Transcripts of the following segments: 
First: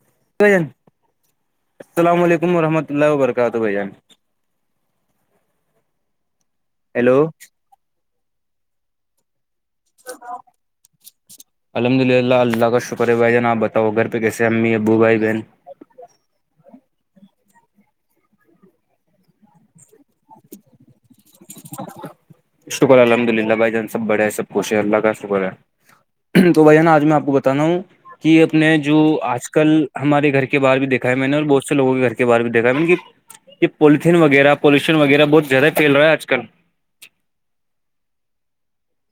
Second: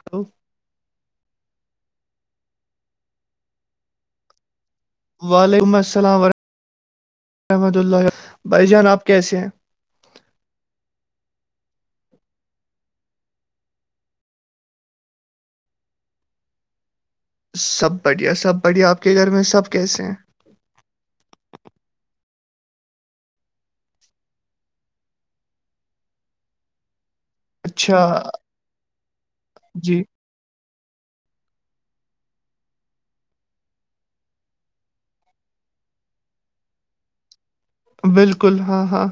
hello السلام علیکم ورحمۃ اللہ و برکاتہ بھائی جان وعلیکم السلام ورحمتہ ہیلو رحمت اللہ بھائی جان آپ کیسے ہیں [unintelligible] الحمد للہ اللہ کا شکر ہے بھائی جان آپ بتاؤ گھر پہ کیسے امی ابو بائی بہن سب بڑھیا سب بڑھیا آپ کے گھر میں سب کیسے ہیں شکر الحمد للہ بھائی جان سب بڑھیا ہے سب خوش ہے اللہ کا شکر ہے تو بھائی نا آج میں آپ کو بتانا ہوں اچھا کہ اپنے جو آج کل جی ہمارے گھر کے باہر بھی دیکھا ہے میں نے اور بہت سے لوگوں کے گھر کے باہر بھی دیکھا ہے یہ پالیتین وغیرہ وغیرہ پلوشن وغیرہ بہت زیادہ پھیل رہا آج کل بالکل ہاں ہاں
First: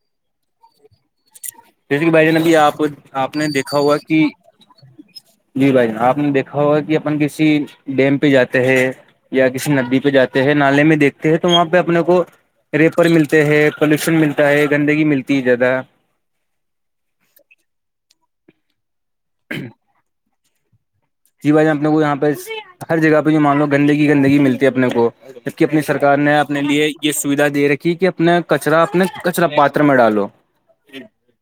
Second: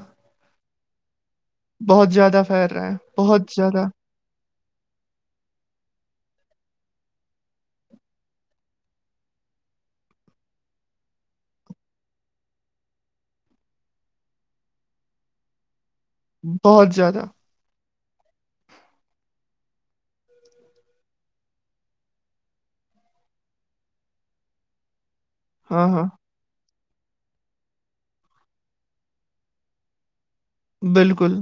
جیسے بہت زیادہ پھیل رہا ہیں بہت زیادہ ٹھیک [unintelligible] جی بھائی جان آپ نے دیکھا ہوگا کہ اپن کسی ڈیم پہ جاتے ہیں یا کسی ندی پہ جاتے ہے نالے میں دیکھتے ہیں تو وہاں پہ اپنے کو ریپر ملتے ہیں پولوشن ملتا ہے گندگی ملتی ہے زیادہ بہت زیادہ ہ جی بھائی جان اپنے کو یہاں پہ ہر جگہ پہ جو مان لو گندگی گندگی ملتی ہے اپنے کو جبک اپنی ہاں ہاں سرکار نے اپنے لیے یہ سویدھا دے رکھی کہ اپنے کچرا اپنے کچرا پاتر میں ڈالو ا بالکل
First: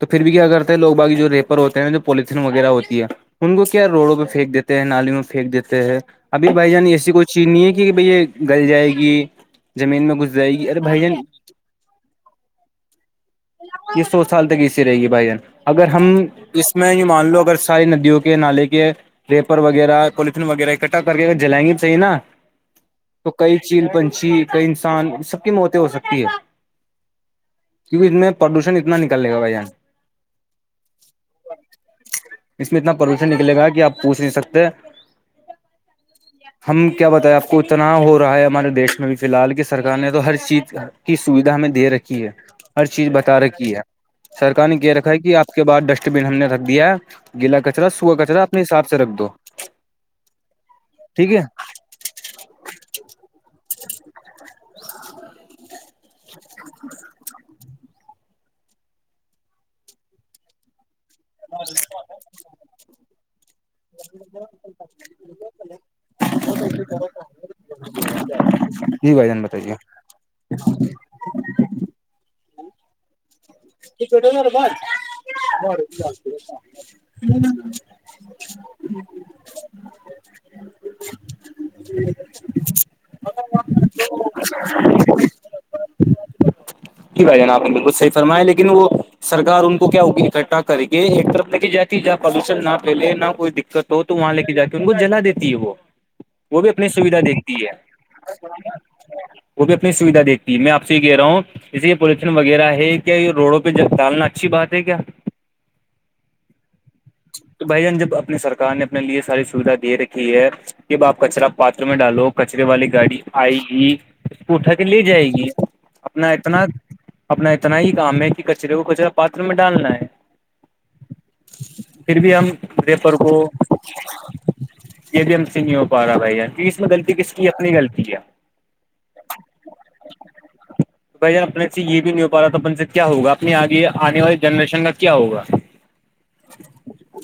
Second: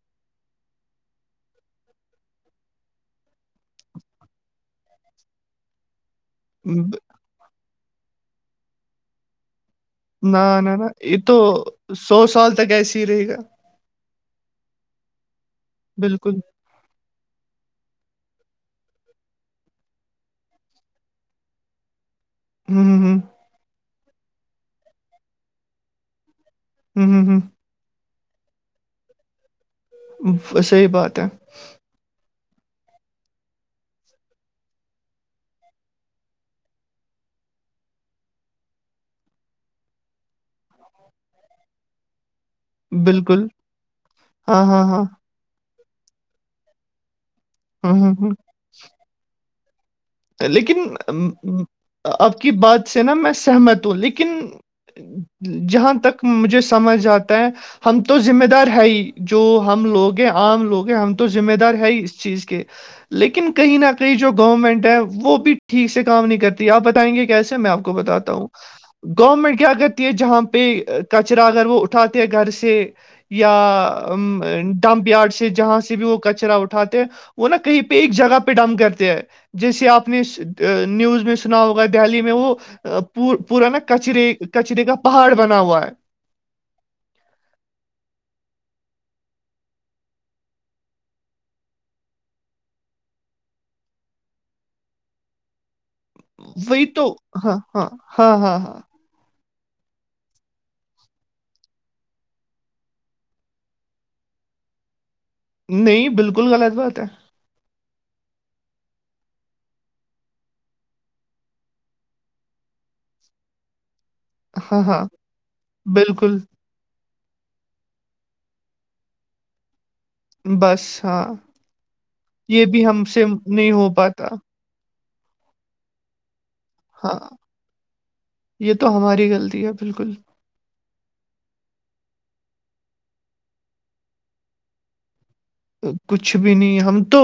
تو پھر بھی کیا کرتے ہے لوگ باقی جو ریپر ہوتے ہیں جو پولیتھین وغیرہ ہوتی ہے ان کو کیا روڈوں پہ پھینک دیتے ہیں نالیوں میں پھییک دیتے ہیں ابھی بھائی جان ب- ایسی کوئی چینی ہے کہ بھیا یہ گل جائے گی زمین میں گھس نہ جائے گی نہ ارے نہ بھائی جان یہ تو سو سال تک ایسے ہی رہے گا یہ سو سال تک اسی رہے گی بھائی جان اگر ہم بالکل اس میں یہ مان لو اگر ساری ندیوں کے نالے کے ریپر وغیرہ وہ پالتھین وغیرہ اکٹھا کر کے اگر جلائیں گے صحیح نا ہوں ہوں تو کئی چیل پنچھی کئی انسان سب کی موتیں ہو سکتی ہے ہوں ہوں ہوں کیونکہ اس میں پردوشن اتا نکل لے گا بھائی جان صحیح بات ہے اس میں اتنا پلوشن نکلے گا کہ آپ پوچھ نہیں سکتے [unintelligible] ہم کیا بتائے آپ کو اتنا ہو رہا ہے ہمارے دیش میں بھی فی الحال کی سرکار نے تو ہر چیز کی سویدھا ہمیں دے رکھی ہے ہر چیز بتا بالکل رکھی ہے ہاں سرکار نے ہاں کہہ ہاں رکھا ہے کہ آپ باہر ڈسٹ بن ہم نے رکھ دیا گیلا کچرا ہوں ہوں سوخا ہوں کچرا اپنے حساب سے رکھ دو لیکن ٹھیک ہے آپ کی بات سے نا میں سہمت ہوں لیکن جہاں تک مجھے سمجھ آتا ہے ہم تو ذمہ دار ہے ہی جو ہم لوگ ہیں عام لوگ ہیں ہم ذمہ دار ہے ہی اس چیز کے لیکن کہی نہ کہی جو گورنمنٹ ہے وہ وہ بھی ٹھیک سے کام نہیں کرتی آپ بتائیں گے کیسے میں آپ کو بتاتا ہوں جی بھائی جان گورنمنٹ کیا بتائیے کرتی ہے جہاں پہ کچرا اگر وہ اٹھاتے ہیں گھر سے یا ڈمپ یارڈ سے جہاں سے بھی وہ کچرا اٹھاتے ہیں وہ نا کہیں پہ ایک جگہ پہ ڈمپ کرتے ہیں جیسے آپ اپ نے نیوز میں سنا ہوگا دہلی میں وہ پورا نا کچرے کچرے کا پہاڑ بنا ہوا ہے جی بھائی جان آپ نے بالکل صحیح فرمائے لیکن وہ سرکار ان کو کیا ہوگی اکٹھا کرے گی ایک طرف لکے جائے ہے جہاں پلوشن نہ پھیلے نہ کوئی دقت ہو تو وہاں لے کے جا کے ان کو جلا دیتی ہے وہ وہ بھی وہی اپنی تو سویدھا دیکھتی ہاں ہے ہاں ہاں ہاں ہاں وہ بھی اپنی سویدھا دیکتی ہے میں آپ سے یہ کہہ رہا ہوں جیسے یہ پولوشن وغیرہ ہے کیا یہ روڈوں پہ جب ڈالنا اچھی بات ہے کیا نہیں بالکل غلط بات ہے تو بھائی جان جب اپنی سرکار نے اپنے لیے ساری سویدھا دے رکھی ہے کہ اب آپ کچرا پاتروں میں ڈالو کچرے والی گاڑی آئے گی وہ اٹھا ہاں کے لے ہاں جائے گی اپنا بالکل اتنا اپنا اتنا ہی کام ہے کہ کچرے کو کچرا پاتروں میں ڈالنا ہے بس ہاں پھر بھی ہم یہ بھی ہم ریپر سے کو نہیں ہو پاتا یہ بھی ہم سے نہیں ہو پا رہا بھائی جان اس غلط ہاں کس کی اپنی غلطی ہے یہ تو ہماری غلطی ہے بالکل بھائی جان اپنے سے یہ بھی نہیں ہو پاتا تو اپن سے کیا ہوگا اپنے آگے آنے والے جنریشن کا کیا ہوگا کچھ بھی نہیں ہم تو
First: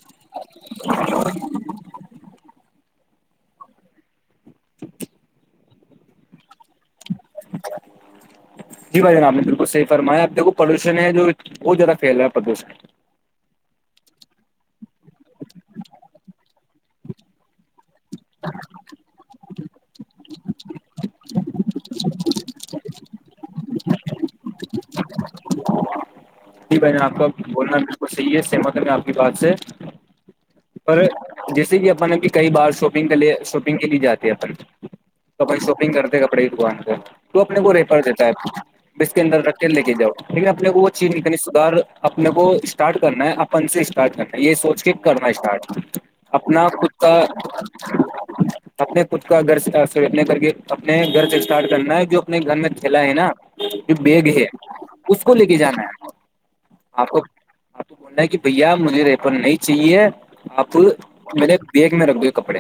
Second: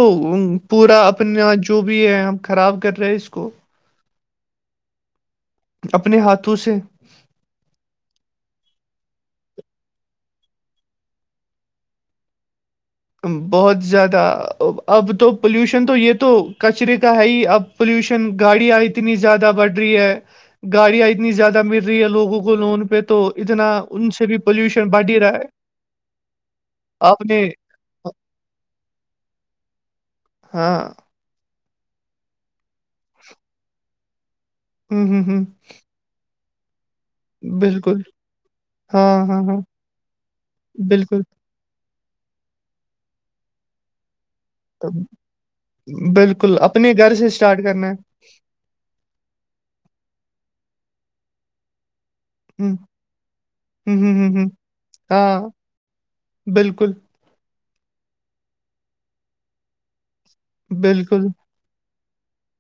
پورا اپنا جو تو بھی ہے ہم خراب کر رہے ہیں اس کو [inaudible] اپنے ہاتھوں سے [inaudible] جی بھائی جان آپ نے بالکل صحیح فرمایا آپ دیکو پلوشن ہے جو بہت زیادہ پھیل رہا ہے پردوشن بہت زیادہ اب تو پولوشن تو یہ تو کچرے کا ہے ہی اب پولوشن گاڑیاں اتنی زیادہ بڑھ رہی ہے گاڑیاں اتنی زیادہ مل رہی ہے لوگوں کو لون پہ تو اتنا ان سے بھی پالوشن بڑھ ہی رہا ہے جی بھائی جان آپ کا بولنا بالکل صحیح ہے سہمت ہوں میں آپ کی بات سے ہاں پر جیسے کہ اپن اب کئی بار شاپنگ کے لیے شاپنگ کے لیے جاتے ہیں اپن ہوں ہوں تو ہوں اپن شاپنگ کرتے ہیں کپڑے کی دکان پہ تو اپنے کو ریپر بالکل دیتا ہے ہاں اس کے ہاں اندر رکھ ہاں کے لے کے جاؤ لیکن اپنے کو وہ چیز بالکل نہیں کرنی اپنے کو اسٹارٹ کرنا ہے اپن سے اسٹارٹ کرنا یہ سوچ کے کر اسٹارٹ بالکل اپنا خود اپنے کا گھر سے اسٹارٹ کرنا ہے اپنے خود کا گھر س اپنے گھر کے اپنے گھر سے اسٹارٹ کرنا ہے جو [unintelligible] نہیں گھر میں ہوں تھیلا ہے نا جو ہوں ہوں بیگ ہوں ہے اس کو لے کے جانا ہے بلکل آپ کو آپ کو بولنا ہے کہ بھیا مجھے ریپن نہیں چاہیے آپ بالکل مے بیگ میں رکھ دو یہ کپڑے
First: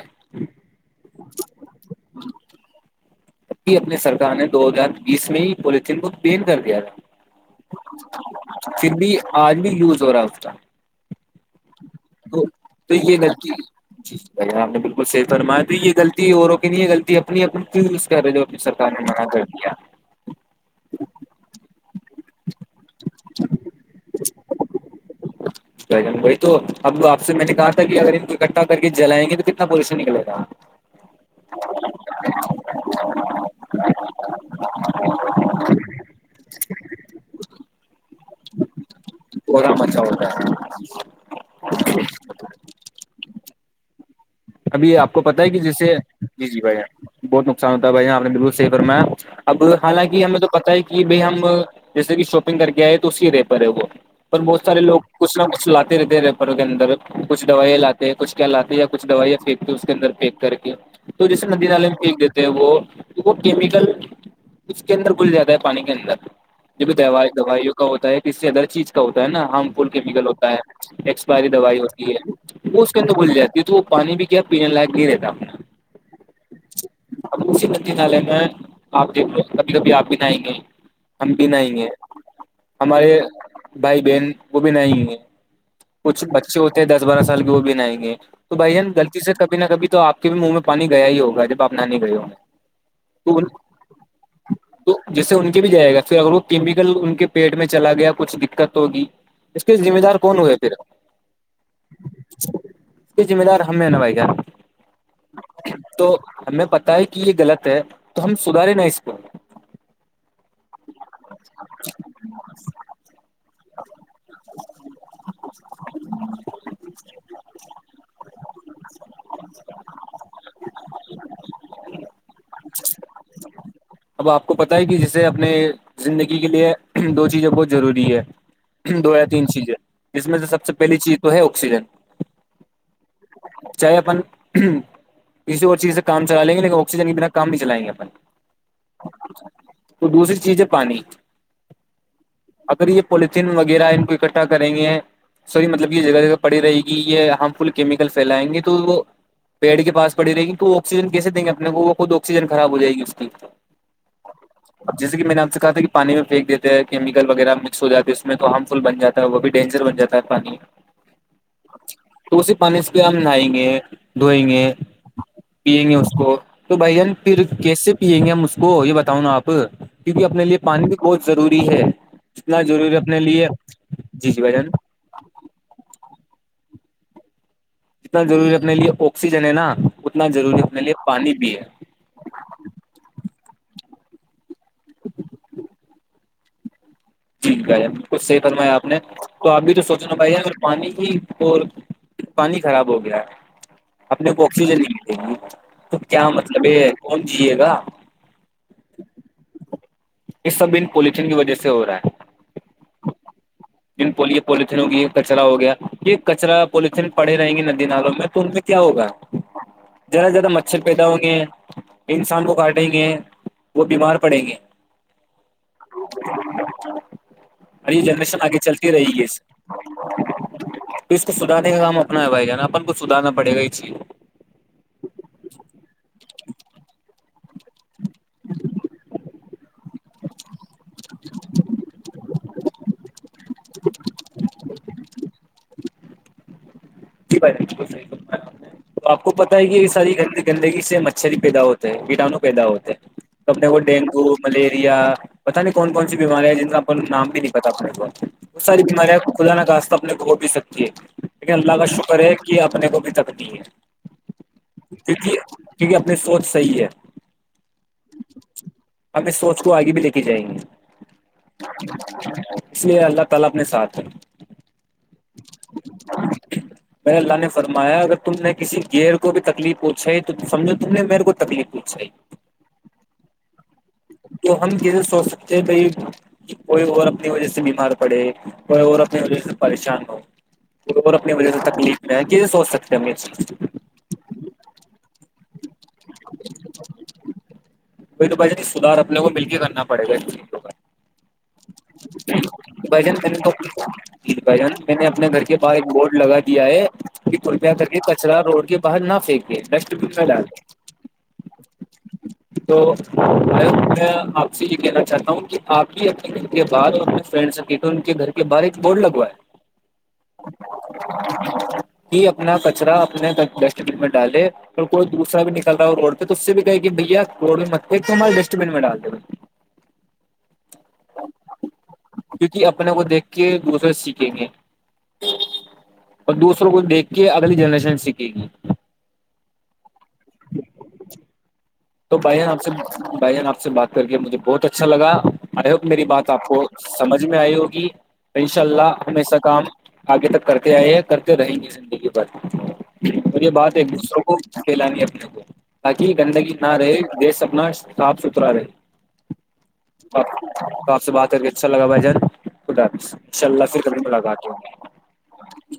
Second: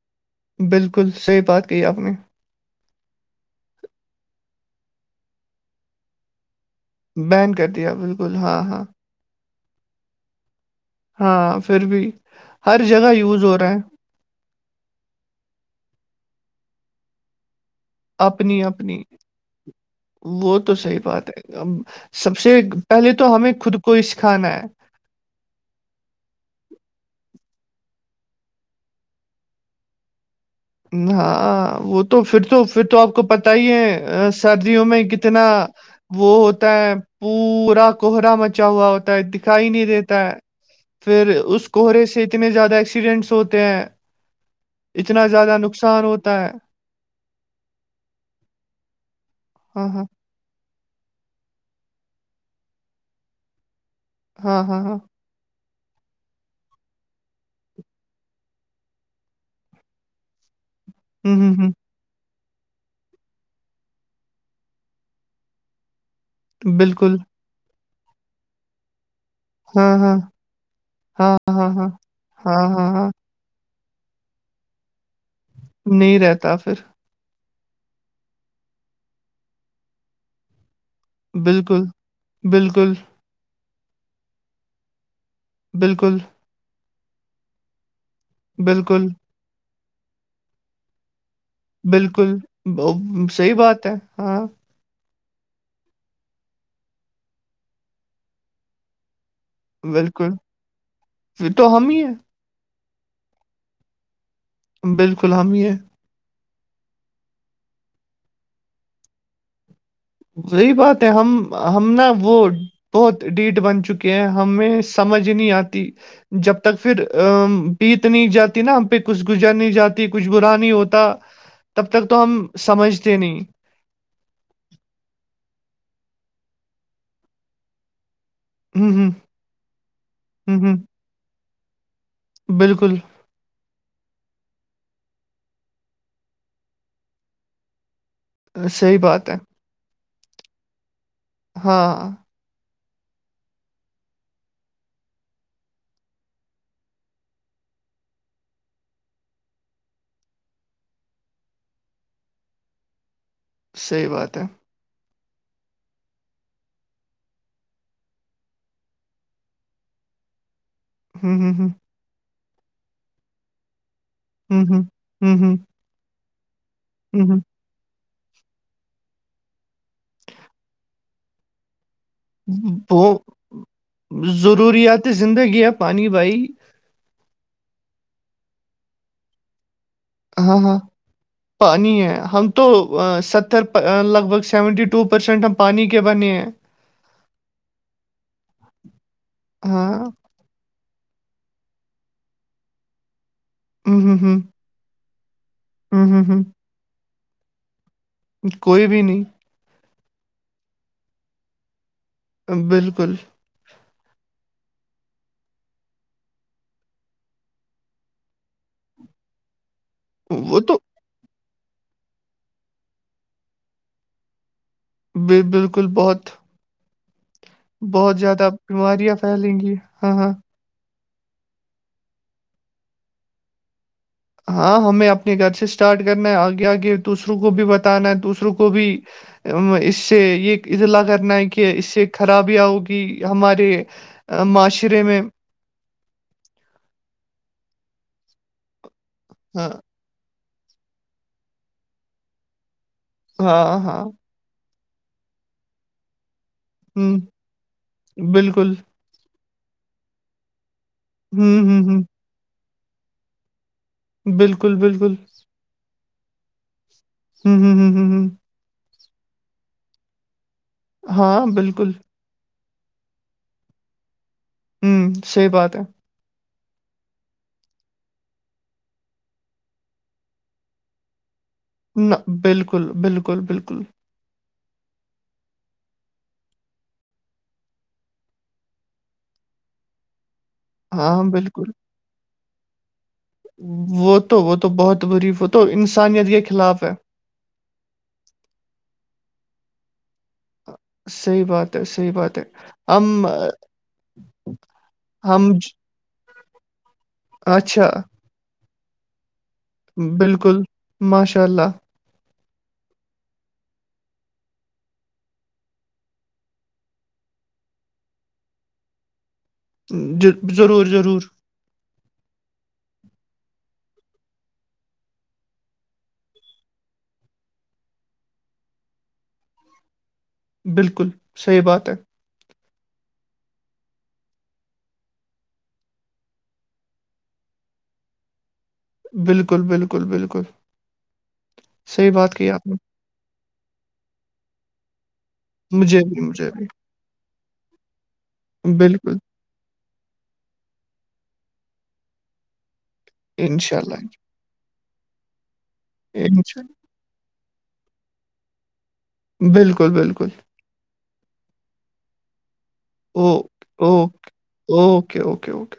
بلکل صحیح بات کہی آپ نے اپنے سرکار نے دو ہزار بیس میں ہی پولیتین کو پین کر دیا تھا بین کر دیا بلکل ہاں ہاں پھر بھی آج بھی یوز ہو رہا اسکا ہاں پھر بھی ہر جگہ یوز ہو رہا ا ہم نے بلکل صحیح فرمایا تو یہ غلطی اوروں کی نہیں یہ غلطی اپنی اپ جو کی اپنی سرار نے اپنی مناات کر [inaudible] وہ تو صحیح بات ہے سب سے پہلے تو ہمیں خود کو سکھانا ہے بہی تو اب آپ سے میں نے کہا تھا کہ اگر ان کو اکٹھا کر کے جلائیں گے تو کتنا پولیشن نکلے گا ہ وہ تو پھر تو پھر تو آپ کو پتہ ہی ہے سردیوں میں کتنا وہ ہوتا ہے پورا کوہرا مچا ہوا ہوتا ہے د کہرا مچا ہوتا ہے پھر اس کوہرے سے اتنے زیادہ ایکسیڈنٹس ہوتے ہیں ابھی آپ کو اتنا پتا ہے زیادہ کہ جیسے نقصان ہوتا جی ہے جی بھایی جان بہت نقصان ہو ہے بھائی جان آپ نے بالکل صحیح فرمایا اب ہاں ہاں حالانکہ ہمیں تو پتہ ہے کہ بھائی ہم جیسے کہ شاپنگ کر کے آئے تو اسی رے پر ہے وہ پر بہت ہاں سارے ہاں ہاں لوگ کچھ نہ کچھ لاتے رہتے ہیں ریپروں کے اندر کچھ دوائیاں لاتے ہیں کچھ کیا لاتے یا کچھ دوائییاں پھی کے اس کے اندر پییک کر کے تو ہوں جیسے ہوں ندی نالے میں پھینک دیتے ہیں وہ وہ کیمیکل اس کے اندر گھل جاتا ہے پانی کے اندر ہوں جو بھی بالکل دوائی دوائیوں کا ہوتا ہے اس سے اندر چیز ہوتا ہے نا ہارم فل ہاں ہاں کیمیکل ہوتا ہے ہاں ایکسپائری ہاں دوائی ہاں ہوتی ہاں ہے وہ ہاں اس کے ہاں اندر گل جاتی ہے یہ تو وہ پانی بھی کیا پینے لائق نہیں رہتا نہیں رہتا پھر اب اسی ندی نالے میں آپ دیکھو کبھی کبھی آپ بھی نہائیں گے ہم بھی نہاینگے بالکل گے بالکل ہمارے بھائی بہن وہ بھی نہاینگے بالکل کچھ بچے ہوتے ہیں دس بارہ سال کے وہ بھی نہاینگے تو بھایی جان بالکل غلطی سے کبھی نہ کبھی تو آپ کے بھی منہ میں پانی گیا ہی ہوگا آپ نہانے گئے ہوں بلکل گے ب تو ان صحیح بات ہے ہاں تو جیسے ان کے بھی جائے گا پھر اگر وہ کیمیکل ان کے پیٹ میں چلا گیا کچھ دقت ہوگی اس کے ذمہ دار بالکل کون ہو گئے پھر پھر تو ہم ہی ہیں اسکے ذمہ دار ہمیں نا بھائی جان بلکل ہم ہی ہیں تو ہمیں پتا ہے کہ یہ غلط ہے تو ہم سدھارے نا اس کو وہی بات ہے ہم ہم نا وہ بہت ڈھیٹ بن چکے ہیں ہمیں سمجھ نہیں آتی جب تک پھر بیت نہیں جاتی نا ہم پہ کچھ گزر نہیں جاتی کچھ برا نہیں ہوتا تب تک تو ہم سمجھتے نہیں اب آپ کو پتہ ہے کہ جسے اپنے زندگی کے لیے دو چیزیں بہت ضروری ہے ہوں دو ہوں یا تین چیزیں جس میں سے ہوں سب سے ہوں پہلی چیز تو ہے آکسیجن بالکل چاہے اپن کسی اور چیز سے کام چلا لیں گے لیکن آکسیجن کہ بنا کام نہیں چلیں گے اپن صحیح بات ہے وہ دوسری چیز ہے پانی ہاں اگر یہ پولیتھیین وغیرہ ان کو اکٹھا کریں گے سوری مطلب یہ جگہ جگہ پڑی رہے گی یہ ہارم فل کیمکل فھیلائیں گے تو وہ پیڑ کے پاس پڑی رہے گی تو وہ آکسیجن کیسے دیں گے اپنے کو وہ خود آکسیجن خراب ہو جائے گی اس کی صحیح بات ہے اب جیسے کہ میں نے آپ سے کہا تھا کہ پانی میں پنیک دیتے ہیں کیمیکل وغیرہ میں سو جاتی اس میں تو ہارم فل بن جاتا ہے وہ بھی ڈینجر بن جاتا ہے پانی ہوں ہوں ہوں تو اسی پانی سے پہ ہم نہائیں گے دھوئیں گے ہوں ہوں ہوں ہوں پیئیں گے اس کو تو بھائی جان ہوں پھر ہوں کیسے پیئیں گے ہم اس کو یہ بتاؤں نا آپ کیونکہ اپنے لیے پانی بھی بہت ضروری ہے جتنا ضروری وہ اپنے لیے جی جی بھائی جان ضروریات زندگی ہے پانی بھائی جتنا ضروری ہے اپنے لیے آکسیجن ہے نا اتنا ہاں ضروری ہاں اپنے لیے پانی بھی ہے پانی ہے ہم تو ستر لگ بھگ سیونٹی ٹو پرسینٹ ہم پانی کے بنے ہیں جی بھائی جان بالکل صحیح فرمایا آپ تو آپ بھی تو ہاں سوچنا بھائی جان پانی ہی اور پانی خراب ہو گیا ہے ہوں ہوں اپنے ہوں کو آکسیجن ہی تو ہوں ہوں کیا ہوں مطلب ہے یہ کون جیے گا کوئی بھی نہیں یہ سب ان پولتھن کی وجہ سے ہو رہا ہے بالکل جن پلیے پولیتھین ہوگی یہ کچرا ہو گیا یہ کچرا پولیتھین پڑے رہیں گے ندی نالوں میں تو کیا ہوگا [inaudible] [inaudible] زیادہ زیادہ وہ تو مچھر پیدا ہوں گے انسان کو کاٹیں گے وہ بیمار پڑیں گے ب بالکل بہت [inaudible] اور یہ بہت جنریشن زیادہ آگے چلتی رہے بیماریاں اس پھیلیں گی ہاں ہاں تو اس کو سدھارنے کا کام اپنا ہے بھائی جان اپن کو سدھارنا پڑے گا یہ چیز ہاں ہمیں اپنے گھر سے اسٹارٹ کرنا ہے آگے آگے دوسروں کو بھی ب تانا دوسروں کو بھی اس سے یہ اطلاع کرنا ہے کہ کہ اس سے خرابیاں ہوگی ہمارے معاشرے میں جی بھائی جان بالکل صحیح فرمایا اپ نے تو آپ کو پتہ ہی ہے ہاں کہ یہ ساری گندگی گندگی سے مچھر ہی پیدا ہوتے ہیں کیڑانوں پیدا ہوتے ہیں اپنے کو ہاں ہاں ڈینگو ملیریا پتاہ نہیں کون کون سی بیماریاں جن کا اپ ہوں نام بھی نہیں پتا اپ وہ بالکل ساری بیماریاں [inaudible] ہوں ال ہوں کا ہوں شکر ہے کہ اپنے کو بھی تکنی ہے بالکل بالکل کی کیونکہ اپنی سوچ صحیح ہے ہوں ہوں ہوں ہم اس سوچ کو آگے بھی لے کے جائیں گے ہاں بالکل اس لیے اللہ تعالی اپنے ساتھ ہے ہوں صحیح بات ہے ہ [inaudible] [inaudible] م اللہ نے فرمایا اگر تم نے کسی گئر کو بھی تکلیف پوچھائی ہے تو سمجھو تم نے میرے کو تکلیف پہنچائی نہ بالکل بالکل بالکل تو ہم کیسے سوچ سکتے ہیں بائی کوئی اور اپنی وجہ سے بیمار پڑے کوئی اور اپنی وجہ سے پریشان ہو اور ہاں اپنی وجہ سے بالکل تکلیف میں ہے کہ سوچ سکتے ہیں ہممی وہ تو وہ تو بہت بری تو انسانیت کے خلاف ہے ب تو بھ نہیں سدھار اپنے کو مل کے کرنا پڑے گا کا صحیح بات ہے صحیح بات ہے بھ جن ہم نے تو بھ جن میں نے اپنے گھر کے ہم پاس بورڈ لگا دیا ہے کہ کرپیا کر اچھا کے کچرا روڈ کے باہر نہ پھینک [inaudible] بالکل ماشاء اللہ تو میں آپ سے یہ کہنا چاہتا ہوں کہ آپ بھی اپنے گھر کے بعد اور اپنے فرینڈس اپ تو ان کے گھر کے باہر ایک بورڈ لگوا ہے ج ضرور ضرور ہی اپنا کچرا اپنے ڈسٹ بین میں ڈالے ا کوئی دوسرا بھی نکل رہا ہو روڈ پہ تو اس سے بھی کہے کہ بھیا روڈ میں مت تو ہمارے ڈسٹ بین میں ڈال د [inaudible] بالکل صحیح بات ہے کیونکہ اپنے کو دیکھ کے دوسرے سیکھیں گے اور دوسروں کو دیکھ کے اگلی جنریشن سیکھے گی بالکل بالکل بالکل صحیح تو بات بھائی جن کی آپ سے نے بھ جان آپ سے بات کر کے مجھے بہت اچھا لگا آئی ہوپ مجھے میری بھی بات آپ مجھے کو بھی سمجھ میں آئی ہوگی ان شاء اللہ بالکل ہمیشہ کام آگے تک کرتے آئے ہیں کرتے رہیں گے زندگی ب اور یہ بات ایک انشاءاللہ دوسروں کو ھیلانی اپنے کو تاکہ گندگی نہ انشاءاللہ رہے دیش اپنا صاف ستھرا رہے بالکل تو آپ سے بات کر کے اچھا لا بھائی جان خدا ان شاء اللہ پھر ت ملاقات ہو اوک اوکے اکے